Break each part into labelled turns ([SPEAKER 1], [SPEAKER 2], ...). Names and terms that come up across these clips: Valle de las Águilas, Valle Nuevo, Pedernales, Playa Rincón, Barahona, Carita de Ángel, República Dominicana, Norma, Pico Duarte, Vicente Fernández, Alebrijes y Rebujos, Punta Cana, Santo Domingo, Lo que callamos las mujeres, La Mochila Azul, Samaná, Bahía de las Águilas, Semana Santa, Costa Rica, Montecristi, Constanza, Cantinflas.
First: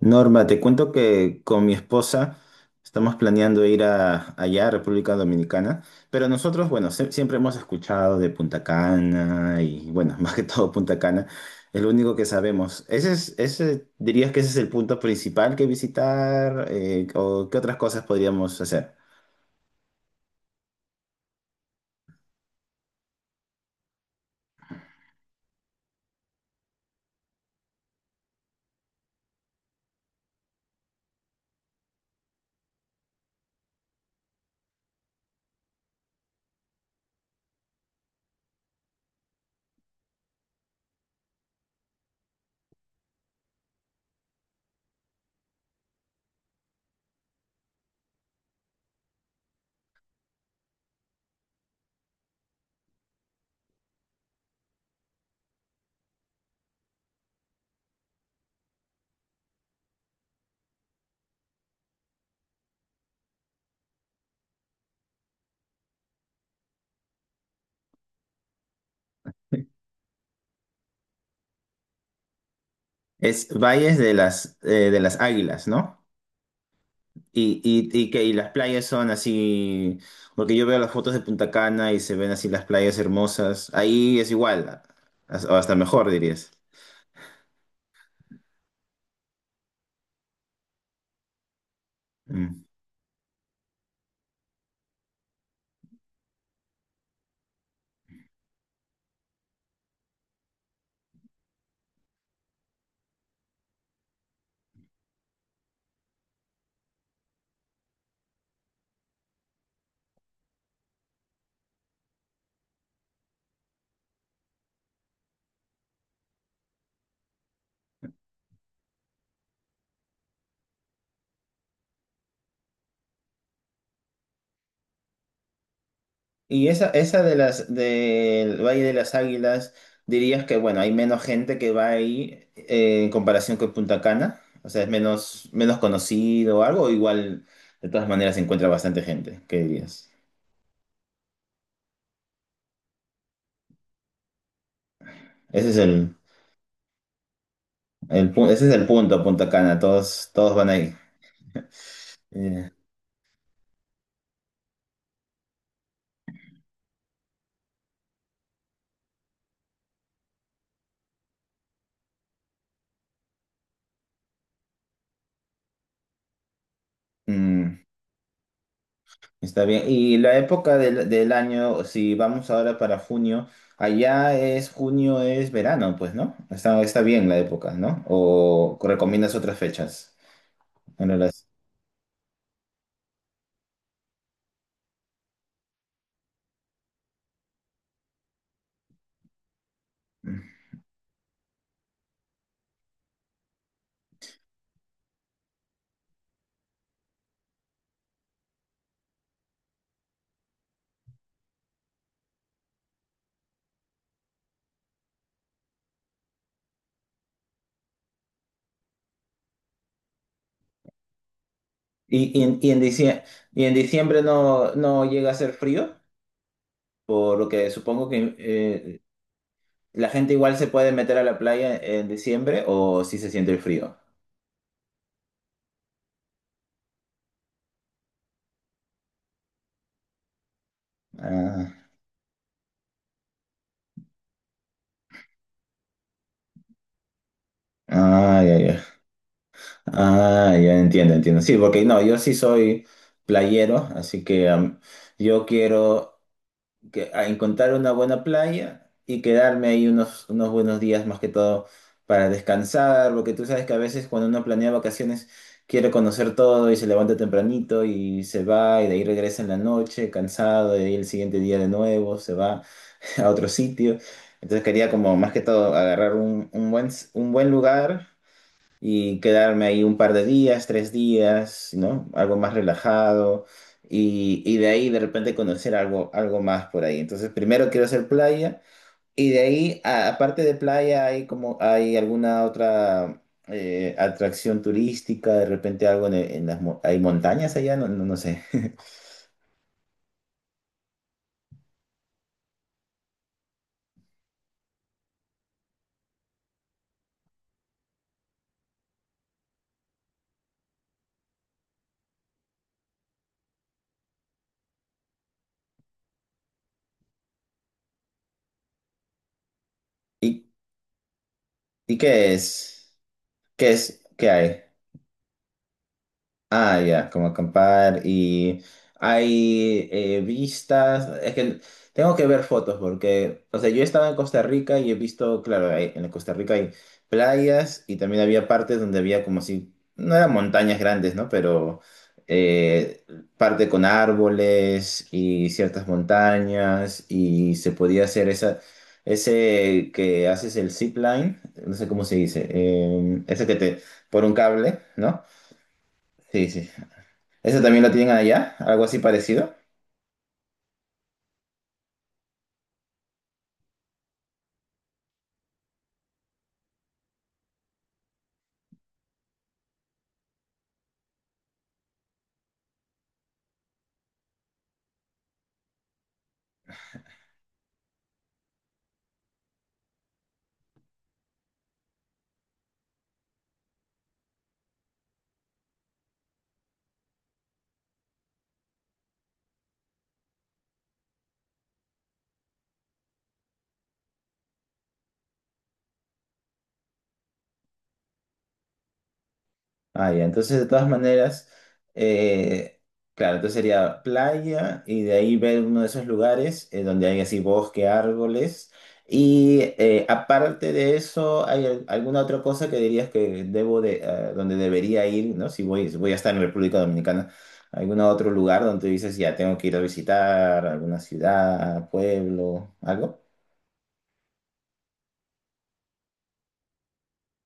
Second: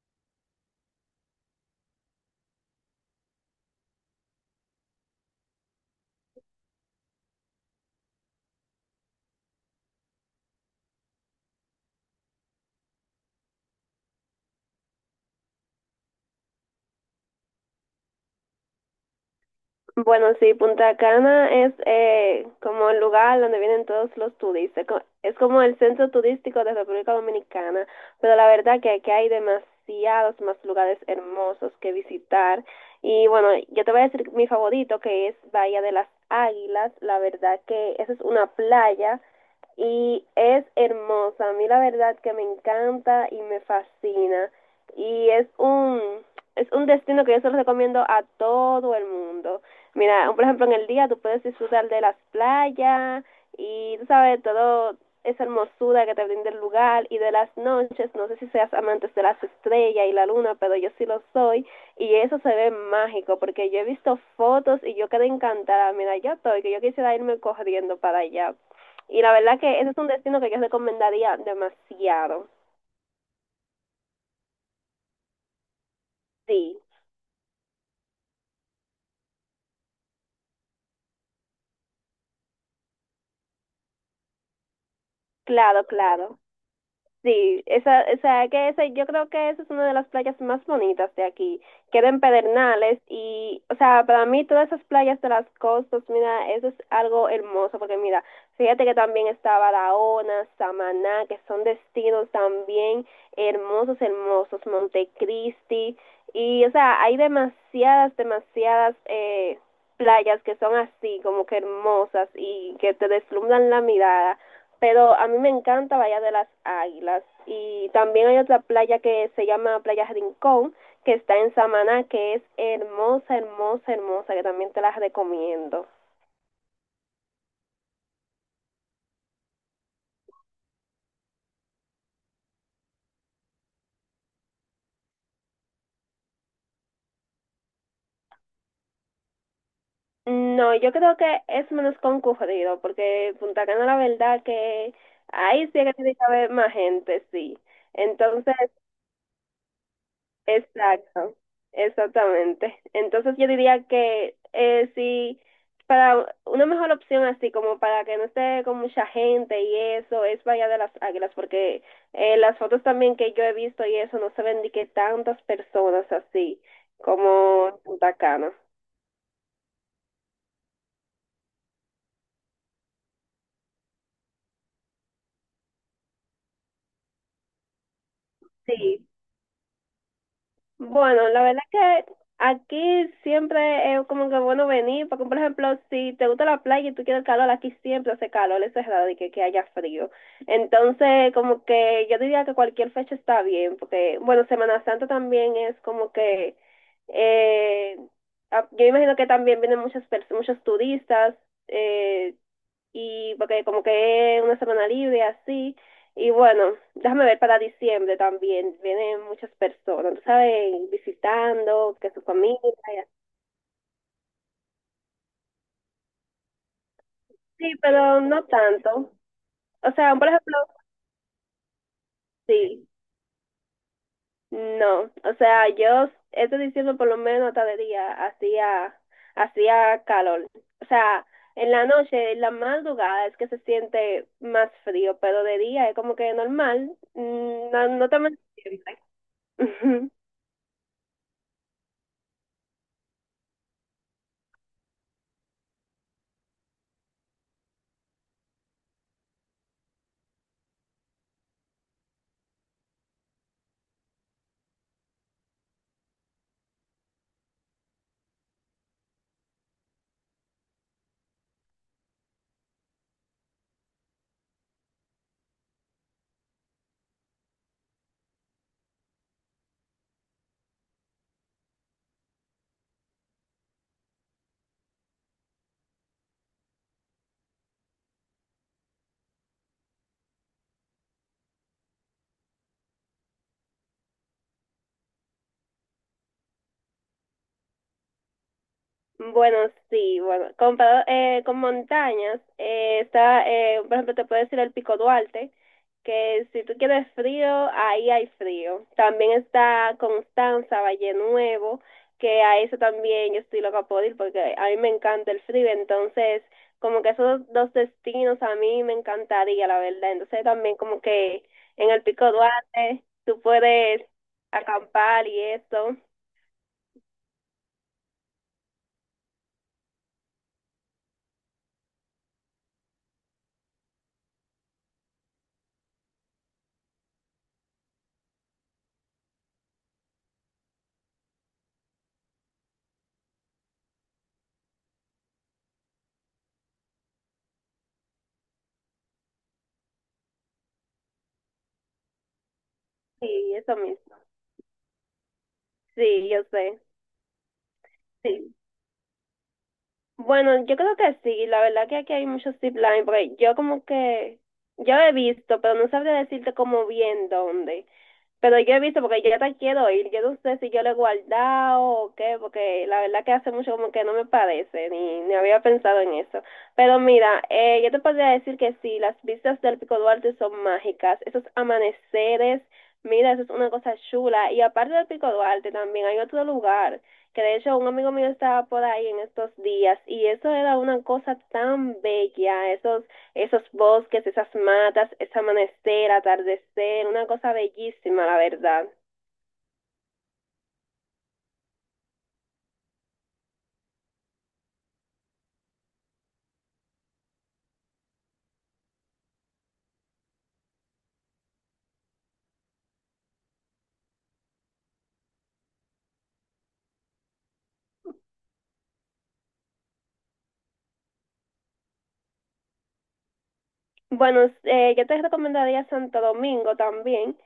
[SPEAKER 1] Norma, te cuento que con mi esposa estamos planeando ir allá a República Dominicana, pero nosotros, bueno, siempre hemos escuchado de Punta Cana y, bueno, más que todo Punta Cana, es lo único que sabemos. ¿Ese es, ese, dirías que ese es el punto principal que visitar o qué otras cosas podríamos hacer?
[SPEAKER 2] Bueno, sí, Punta Cana es como el lugar donde vienen todos los turistas. Es como el centro turístico de República Dominicana, pero la verdad que aquí hay demasiados más lugares hermosos que visitar. Y bueno, yo te voy a decir mi favorito, que es Bahía de las Águilas. La verdad que esa es una playa y es hermosa. A mí la verdad que me encanta y me fascina. Y es un, es un destino que yo se lo recomiendo a todo el mundo. Mira, por ejemplo, en el día tú puedes disfrutar de las playas y, tú sabes, todo esa hermosura que te brinda el lugar y de las noches, no sé si seas amantes de las estrellas y la luna, pero yo sí lo soy y eso se ve mágico porque yo he visto fotos y yo quedé encantada, mira, yo estoy, que yo quisiera irme corriendo para allá. Y la verdad que ese es un destino que yo recomendaría demasiado.
[SPEAKER 1] Es Valles de las Águilas, ¿no?
[SPEAKER 2] Sí,
[SPEAKER 1] Y las playas son así, porque yo veo las fotos de Punta Cana y se ven así las playas hermosas. Ahí es igual, o hasta
[SPEAKER 2] claro,
[SPEAKER 1] mejor
[SPEAKER 2] claro.
[SPEAKER 1] dirías.
[SPEAKER 2] Sí, esa, o sea, que esa, yo creo que esa es una de las playas más bonitas de aquí. Queda en
[SPEAKER 1] Mm.
[SPEAKER 2] Pedernales y, o sea, para mí todas esas playas de las costas, mira, eso es algo hermoso porque mira, fíjate que también está Barahona, Samaná, que son destinos también hermosos, hermosos, Montecristi y, o sea, hay demasiadas playas que son así, como que hermosas y que te deslumbran la mirada pero a mí me encanta Bahía de las Águilas y también hay otra playa que se llama Playa Rincón que está en Samaná que es hermosa, hermosa, hermosa que también te las recomiendo.
[SPEAKER 1] Y esa de las del Valle de las Águilas, dirías que bueno, hay menos gente que va ahí en comparación con Punta Cana. O sea, es menos, menos conocido o algo, o igual de todas maneras se encuentra bastante gente, ¿qué dirías?
[SPEAKER 2] No, yo creo que es menos concurrido porque Punta Cana la verdad que ahí
[SPEAKER 1] Ese
[SPEAKER 2] sí
[SPEAKER 1] es
[SPEAKER 2] que
[SPEAKER 1] el,
[SPEAKER 2] tiene que haber más gente, sí. Entonces
[SPEAKER 1] ese es el punto, Punta Cana, todos, todos van ahí.
[SPEAKER 2] exacto,
[SPEAKER 1] Eh,
[SPEAKER 2] exactamente. Entonces yo diría que sí, para una mejor opción así como para que no esté con mucha gente y eso es Bahía de las Águilas porque las fotos también que yo he visto y eso no se ven ni que tantas personas así como en
[SPEAKER 1] mm.
[SPEAKER 2] Punta Cana.
[SPEAKER 1] Está bien. Y la época del, del año, si vamos ahora para junio, allá es junio, es verano, pues, ¿no? Está, está bien la época, ¿no? ¿O
[SPEAKER 2] Sí.
[SPEAKER 1] recomiendas otras fechas? Bueno,
[SPEAKER 2] Bueno, la
[SPEAKER 1] las...
[SPEAKER 2] verdad es que aquí siempre es como que bueno venir, porque por ejemplo, si te gusta la playa y tú quieres calor, aquí siempre hace calor, es cerrado y que haya frío. Entonces, como que yo diría que cualquier fecha está bien, porque bueno, Semana Santa también es como que, eh, yo imagino que también vienen muchos turistas, eh, y porque como que es una semana libre así. Y bueno, déjame ver para diciembre también. Vienen muchas personas, tú sabes, visitando, que su
[SPEAKER 1] ¿Y, y, en,
[SPEAKER 2] familia
[SPEAKER 1] y, en
[SPEAKER 2] y así.
[SPEAKER 1] dicie- y en diciembre no, no llega a ser frío? Por lo
[SPEAKER 2] Sí,
[SPEAKER 1] que supongo
[SPEAKER 2] pero
[SPEAKER 1] que
[SPEAKER 2] no tanto. O
[SPEAKER 1] la
[SPEAKER 2] sea, por
[SPEAKER 1] gente
[SPEAKER 2] ejemplo,
[SPEAKER 1] igual se puede meter a la playa en diciembre
[SPEAKER 2] sí,
[SPEAKER 1] o si se siente el frío.
[SPEAKER 2] no. O sea, yo este diciembre por lo menos hasta de día hacía calor. O sea, en
[SPEAKER 1] Ah,
[SPEAKER 2] la noche, en la madrugada es que se siente más frío, pero de día es como que normal. Mm, no, no tan
[SPEAKER 1] ah, ya, ya.
[SPEAKER 2] siempre.
[SPEAKER 1] Ah, ya entiendo, entiendo. Sí, porque no, yo sí soy playero, así que yo quiero que, a encontrar una buena playa y quedarme ahí unos, unos buenos días más que todo para descansar, porque tú sabes que a veces cuando uno planea vacaciones quiere conocer todo y se levanta tempranito y se va y de ahí regresa en la noche cansado y de ahí el siguiente día de nuevo se va a otro sitio. Entonces quería como más que todo agarrar un buen lugar y quedarme ahí un par de días, tres días, ¿no? Algo más relajado y de ahí de repente conocer algo, algo más por ahí. Entonces, primero quiero hacer playa y de ahí, aparte de playa, hay como, hay alguna otra atracción turística, de repente algo en las, hay montañas allá, no, no, no sé.
[SPEAKER 2] Bueno, sí, bueno, comparado con montañas, por ejemplo, te puedo decir el Pico Duarte, que si tú quieres frío, ahí hay frío. También está Constanza, Valle Nuevo, que a eso también yo estoy loca por ir porque a mí me encanta el frío, entonces como que esos dos destinos a mí me encantaría, la verdad. Entonces
[SPEAKER 1] ¿Y,
[SPEAKER 2] también como que en
[SPEAKER 1] y
[SPEAKER 2] el Pico
[SPEAKER 1] qué es?
[SPEAKER 2] Duarte tú
[SPEAKER 1] ¿Qué es?
[SPEAKER 2] puedes
[SPEAKER 1] ¿Qué hay?
[SPEAKER 2] acampar y eso,
[SPEAKER 1] Ah, ya, como acampar y hay vistas, es que tengo que ver fotos porque, o sea, yo he estado en Costa Rica y he visto, claro, en Costa Rica hay playas y también había partes donde había como si, no eran montañas grandes, ¿no? Pero eh, parte con árboles y ciertas montañas y se podía hacer esa, ese que haces el zip line, no sé cómo se dice, ese que
[SPEAKER 2] sí, eso
[SPEAKER 1] te,
[SPEAKER 2] mismo,
[SPEAKER 1] por un cable, ¿no?
[SPEAKER 2] sí, yo
[SPEAKER 1] Sí, sí,
[SPEAKER 2] sé.
[SPEAKER 1] ¿eso también lo tienen
[SPEAKER 2] Sí.
[SPEAKER 1] allá? ¿Algo así parecido?
[SPEAKER 2] Bueno, yo creo que sí, la verdad que aquí hay muchos zip line, porque yo como que, yo he visto, pero no sabría decirte como bien dónde. Pero yo he visto, porque yo ya te quiero ir, yo no sé si yo lo he guardado o qué, porque la verdad que hace mucho como que no me parece, ni había pensado en eso. Pero mira, yo te podría decir que sí, las vistas del Pico Duarte son mágicas, esos amaneceres, mira, eso es una cosa chula. Y aparte del Pico Duarte también hay otro lugar, que de hecho un amigo mío estaba por ahí en estos días, y eso era una cosa tan bella, esos bosques, esas matas, ese amanecer, atardecer, una cosa bellísima, la verdad.
[SPEAKER 1] Ah, ya. Entonces, de todas maneras, eh, claro, entonces sería playa y de ahí ver uno de esos lugares donde hay así bosque, árboles. Y aparte de eso, ¿hay alguna otra cosa que dirías que debo de, donde debería ir, ¿no? Si voy, si voy a estar en República Dominicana, ¿algún otro lugar donde dices, ya tengo que ir a visitar alguna ciudad, pueblo, algo?
[SPEAKER 2] Bueno, yo te recomendaría Santo Domingo también,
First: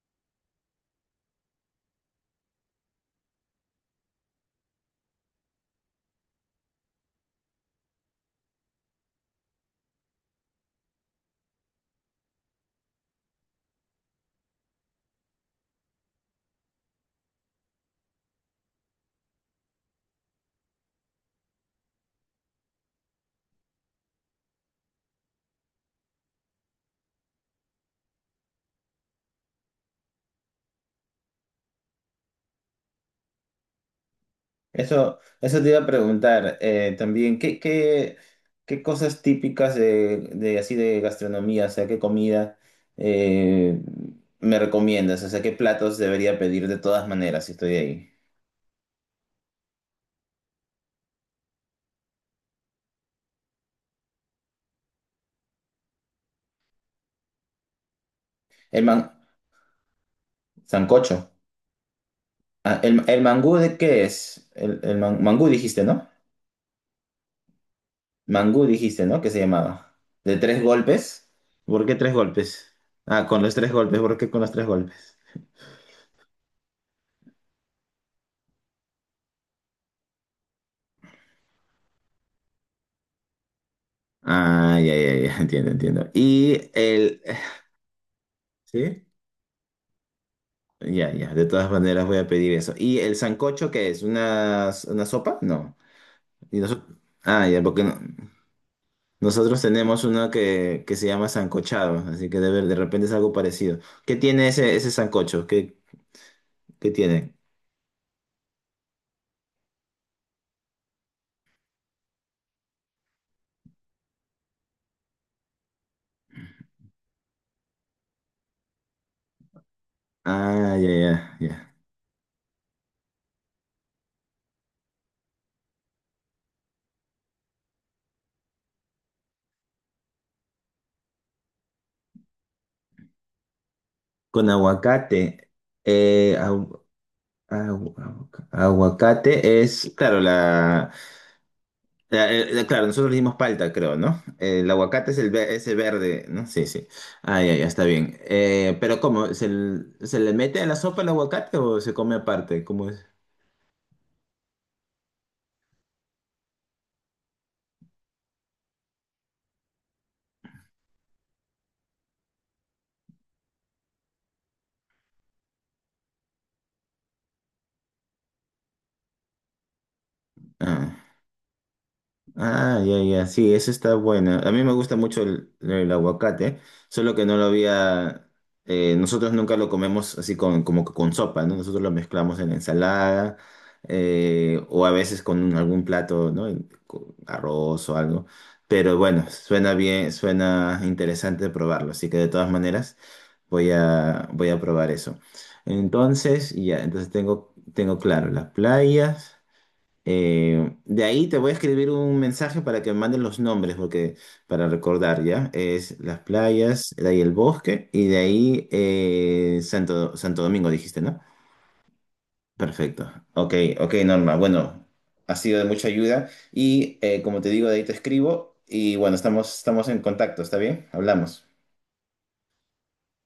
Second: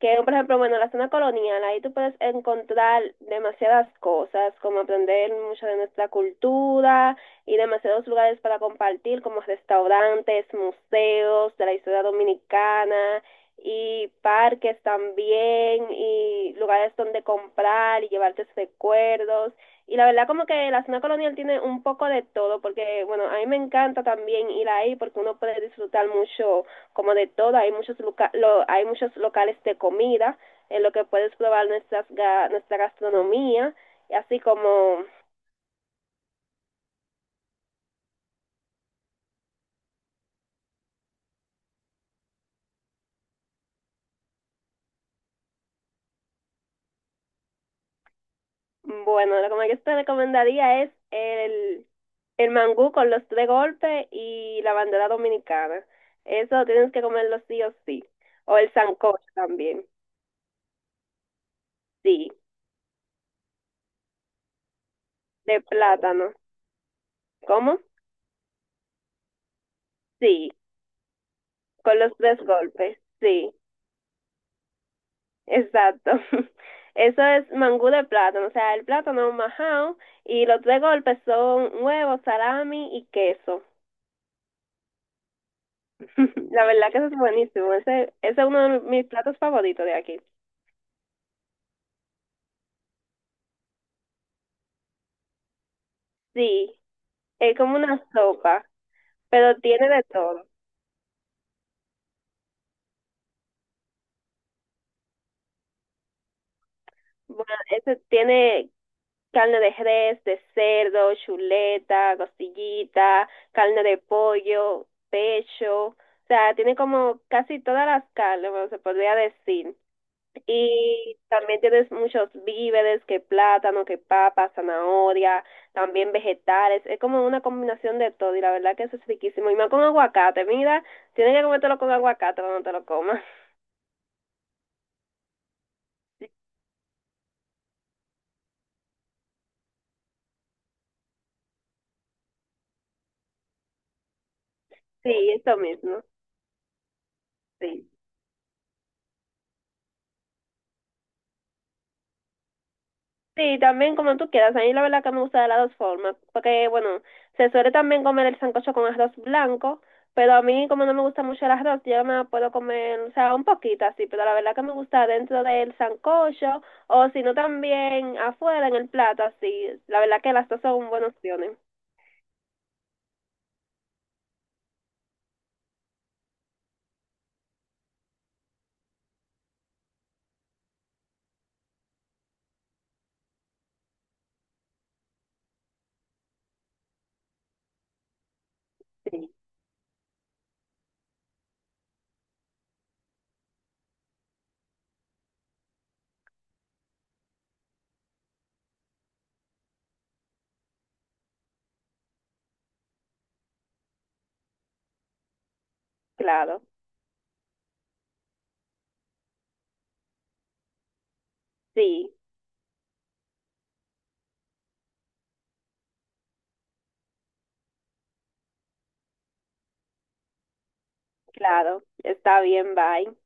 [SPEAKER 2] que por ejemplo, bueno, la zona colonial, ahí tú puedes encontrar demasiadas cosas, como aprender mucho de nuestra cultura y demasiados lugares para compartir, como restaurantes, museos de la historia dominicana y parques también y lugares donde comprar y llevarte recuerdos. Y la verdad como que la zona colonial tiene un poco de todo, porque bueno, a mí me encanta también ir ahí porque uno puede disfrutar mucho como de todo, hay muchos, hay muchos locales de comida en lo que puedes probar nuestra gastronomía, y así como,
[SPEAKER 1] Eso te iba a preguntar también, ¿qué, qué, qué cosas típicas de así de gastronomía, o sea, qué comida eh, me recomiendas? O sea, ¿qué platos debería pedir de todas maneras si estoy ahí?
[SPEAKER 2] bueno, lo que yo te recomendaría es el mangú con los tres golpes y la bandera dominicana. Eso tienes que comerlo sí o sí. O el
[SPEAKER 1] El man,
[SPEAKER 2] sancocho también,
[SPEAKER 1] sancocho.
[SPEAKER 2] sí,
[SPEAKER 1] Ah, el, ¿el mangú de qué es? El, mangú
[SPEAKER 2] de
[SPEAKER 1] dijiste, ¿no?
[SPEAKER 2] plátano. ¿Cómo?
[SPEAKER 1] Mangú dijiste, ¿no? ¿Qué se llamaba? ¿De
[SPEAKER 2] Sí.
[SPEAKER 1] tres golpes? ¿Por qué
[SPEAKER 2] Con
[SPEAKER 1] tres
[SPEAKER 2] los tres
[SPEAKER 1] golpes?
[SPEAKER 2] golpes,
[SPEAKER 1] Ah, con
[SPEAKER 2] sí,
[SPEAKER 1] los tres golpes, ¿por qué con los tres golpes?
[SPEAKER 2] exacto. Eso es mangú de plátano, o sea, el plátano majado y los tres golpes son huevo, salami y queso.
[SPEAKER 1] Ah, ya, ya, ya, entiendo, entiendo. Y
[SPEAKER 2] La verdad que eso es
[SPEAKER 1] el...
[SPEAKER 2] buenísimo, ese es uno de
[SPEAKER 1] ¿Sí?
[SPEAKER 2] mis platos favoritos de aquí.
[SPEAKER 1] Ya, ya, de todas maneras voy a pedir eso. ¿Y el sancocho qué es? Una sopa? No. Y
[SPEAKER 2] Sí,
[SPEAKER 1] noso- ah,
[SPEAKER 2] es
[SPEAKER 1] ya,
[SPEAKER 2] como
[SPEAKER 1] porque
[SPEAKER 2] una sopa, pero
[SPEAKER 1] nosotros
[SPEAKER 2] tiene de
[SPEAKER 1] tenemos uno
[SPEAKER 2] todo.
[SPEAKER 1] que se llama sancochado, así que de, de repente es algo parecido. ¿Qué tiene ese, ese sancocho? ¿Qué, qué tiene?
[SPEAKER 2] Bueno, ese tiene carne de res, de cerdo, chuleta, costillita, carne de pollo, pecho, o sea, tiene como casi todas las carnes, bueno, se podría decir.
[SPEAKER 1] Ah, ya,
[SPEAKER 2] Y
[SPEAKER 1] ya,
[SPEAKER 2] también
[SPEAKER 1] ya.
[SPEAKER 2] tienes muchos víveres, que plátano, que papa, zanahoria, también vegetales, es como una combinación de todo y la verdad que eso es riquísimo. Y más con aguacate, mira, tienes que comértelo con aguacate cuando te lo comas.
[SPEAKER 1] Con aguacate. Eh, agu- agu- aguacate es, claro, la, claro, nosotros le dimos palta, creo, ¿no? El aguacate
[SPEAKER 2] Sí,
[SPEAKER 1] es el
[SPEAKER 2] eso
[SPEAKER 1] ese
[SPEAKER 2] mismo,
[SPEAKER 1] verde, ¿no? Sí, sí. Ah, ya, ya, está
[SPEAKER 2] sí.
[SPEAKER 1] bien. Pero ¿cómo? ¿Se, se le mete a la sopa el aguacate o se come aparte? ¿Cómo es?
[SPEAKER 2] Sí, también como tú quieras. A mí la verdad que me gusta de las dos formas. Porque, bueno, se suele también comer el sancocho con arroz blanco. Pero a mí, como no me gusta mucho el arroz, yo me puedo comer, o sea, un poquito así. Pero la verdad que me gusta dentro del sancocho. O si no, también afuera en el plato, así. La verdad que las dos son
[SPEAKER 1] Ah.
[SPEAKER 2] buenas opciones.
[SPEAKER 1] Ah, ya, ya, sí, eso está buena. A mí me gusta mucho el aguacate, solo que no lo había, nosotros nunca lo comemos así con, como que con sopa, ¿no? Nosotros lo mezclamos en ensalada o a veces con algún plato, ¿no? En- con arroz o algo. Pero bueno,
[SPEAKER 2] Sí,
[SPEAKER 1] suena bien, suena interesante probarlo, así que de todas maneras voy a, voy a probar eso. Entonces, ya, entonces tengo, tengo claro las playas. De ahí te voy a escribir un mensaje para que me manden los nombres, porque para recordar, ¿ya? Es las
[SPEAKER 2] claro.
[SPEAKER 1] playas, de ahí el bosque y de ahí Santo, Santo Domingo, dijiste, ¿no?
[SPEAKER 2] Sí,
[SPEAKER 1] Perfecto. Ok, ok, Norma. Bueno, ha sido de mucha ayuda y como te digo, de ahí te escribo y bueno, estamos, estamos en contacto, ¿está bien? Hablamos.
[SPEAKER 2] claro. Está bien, bye.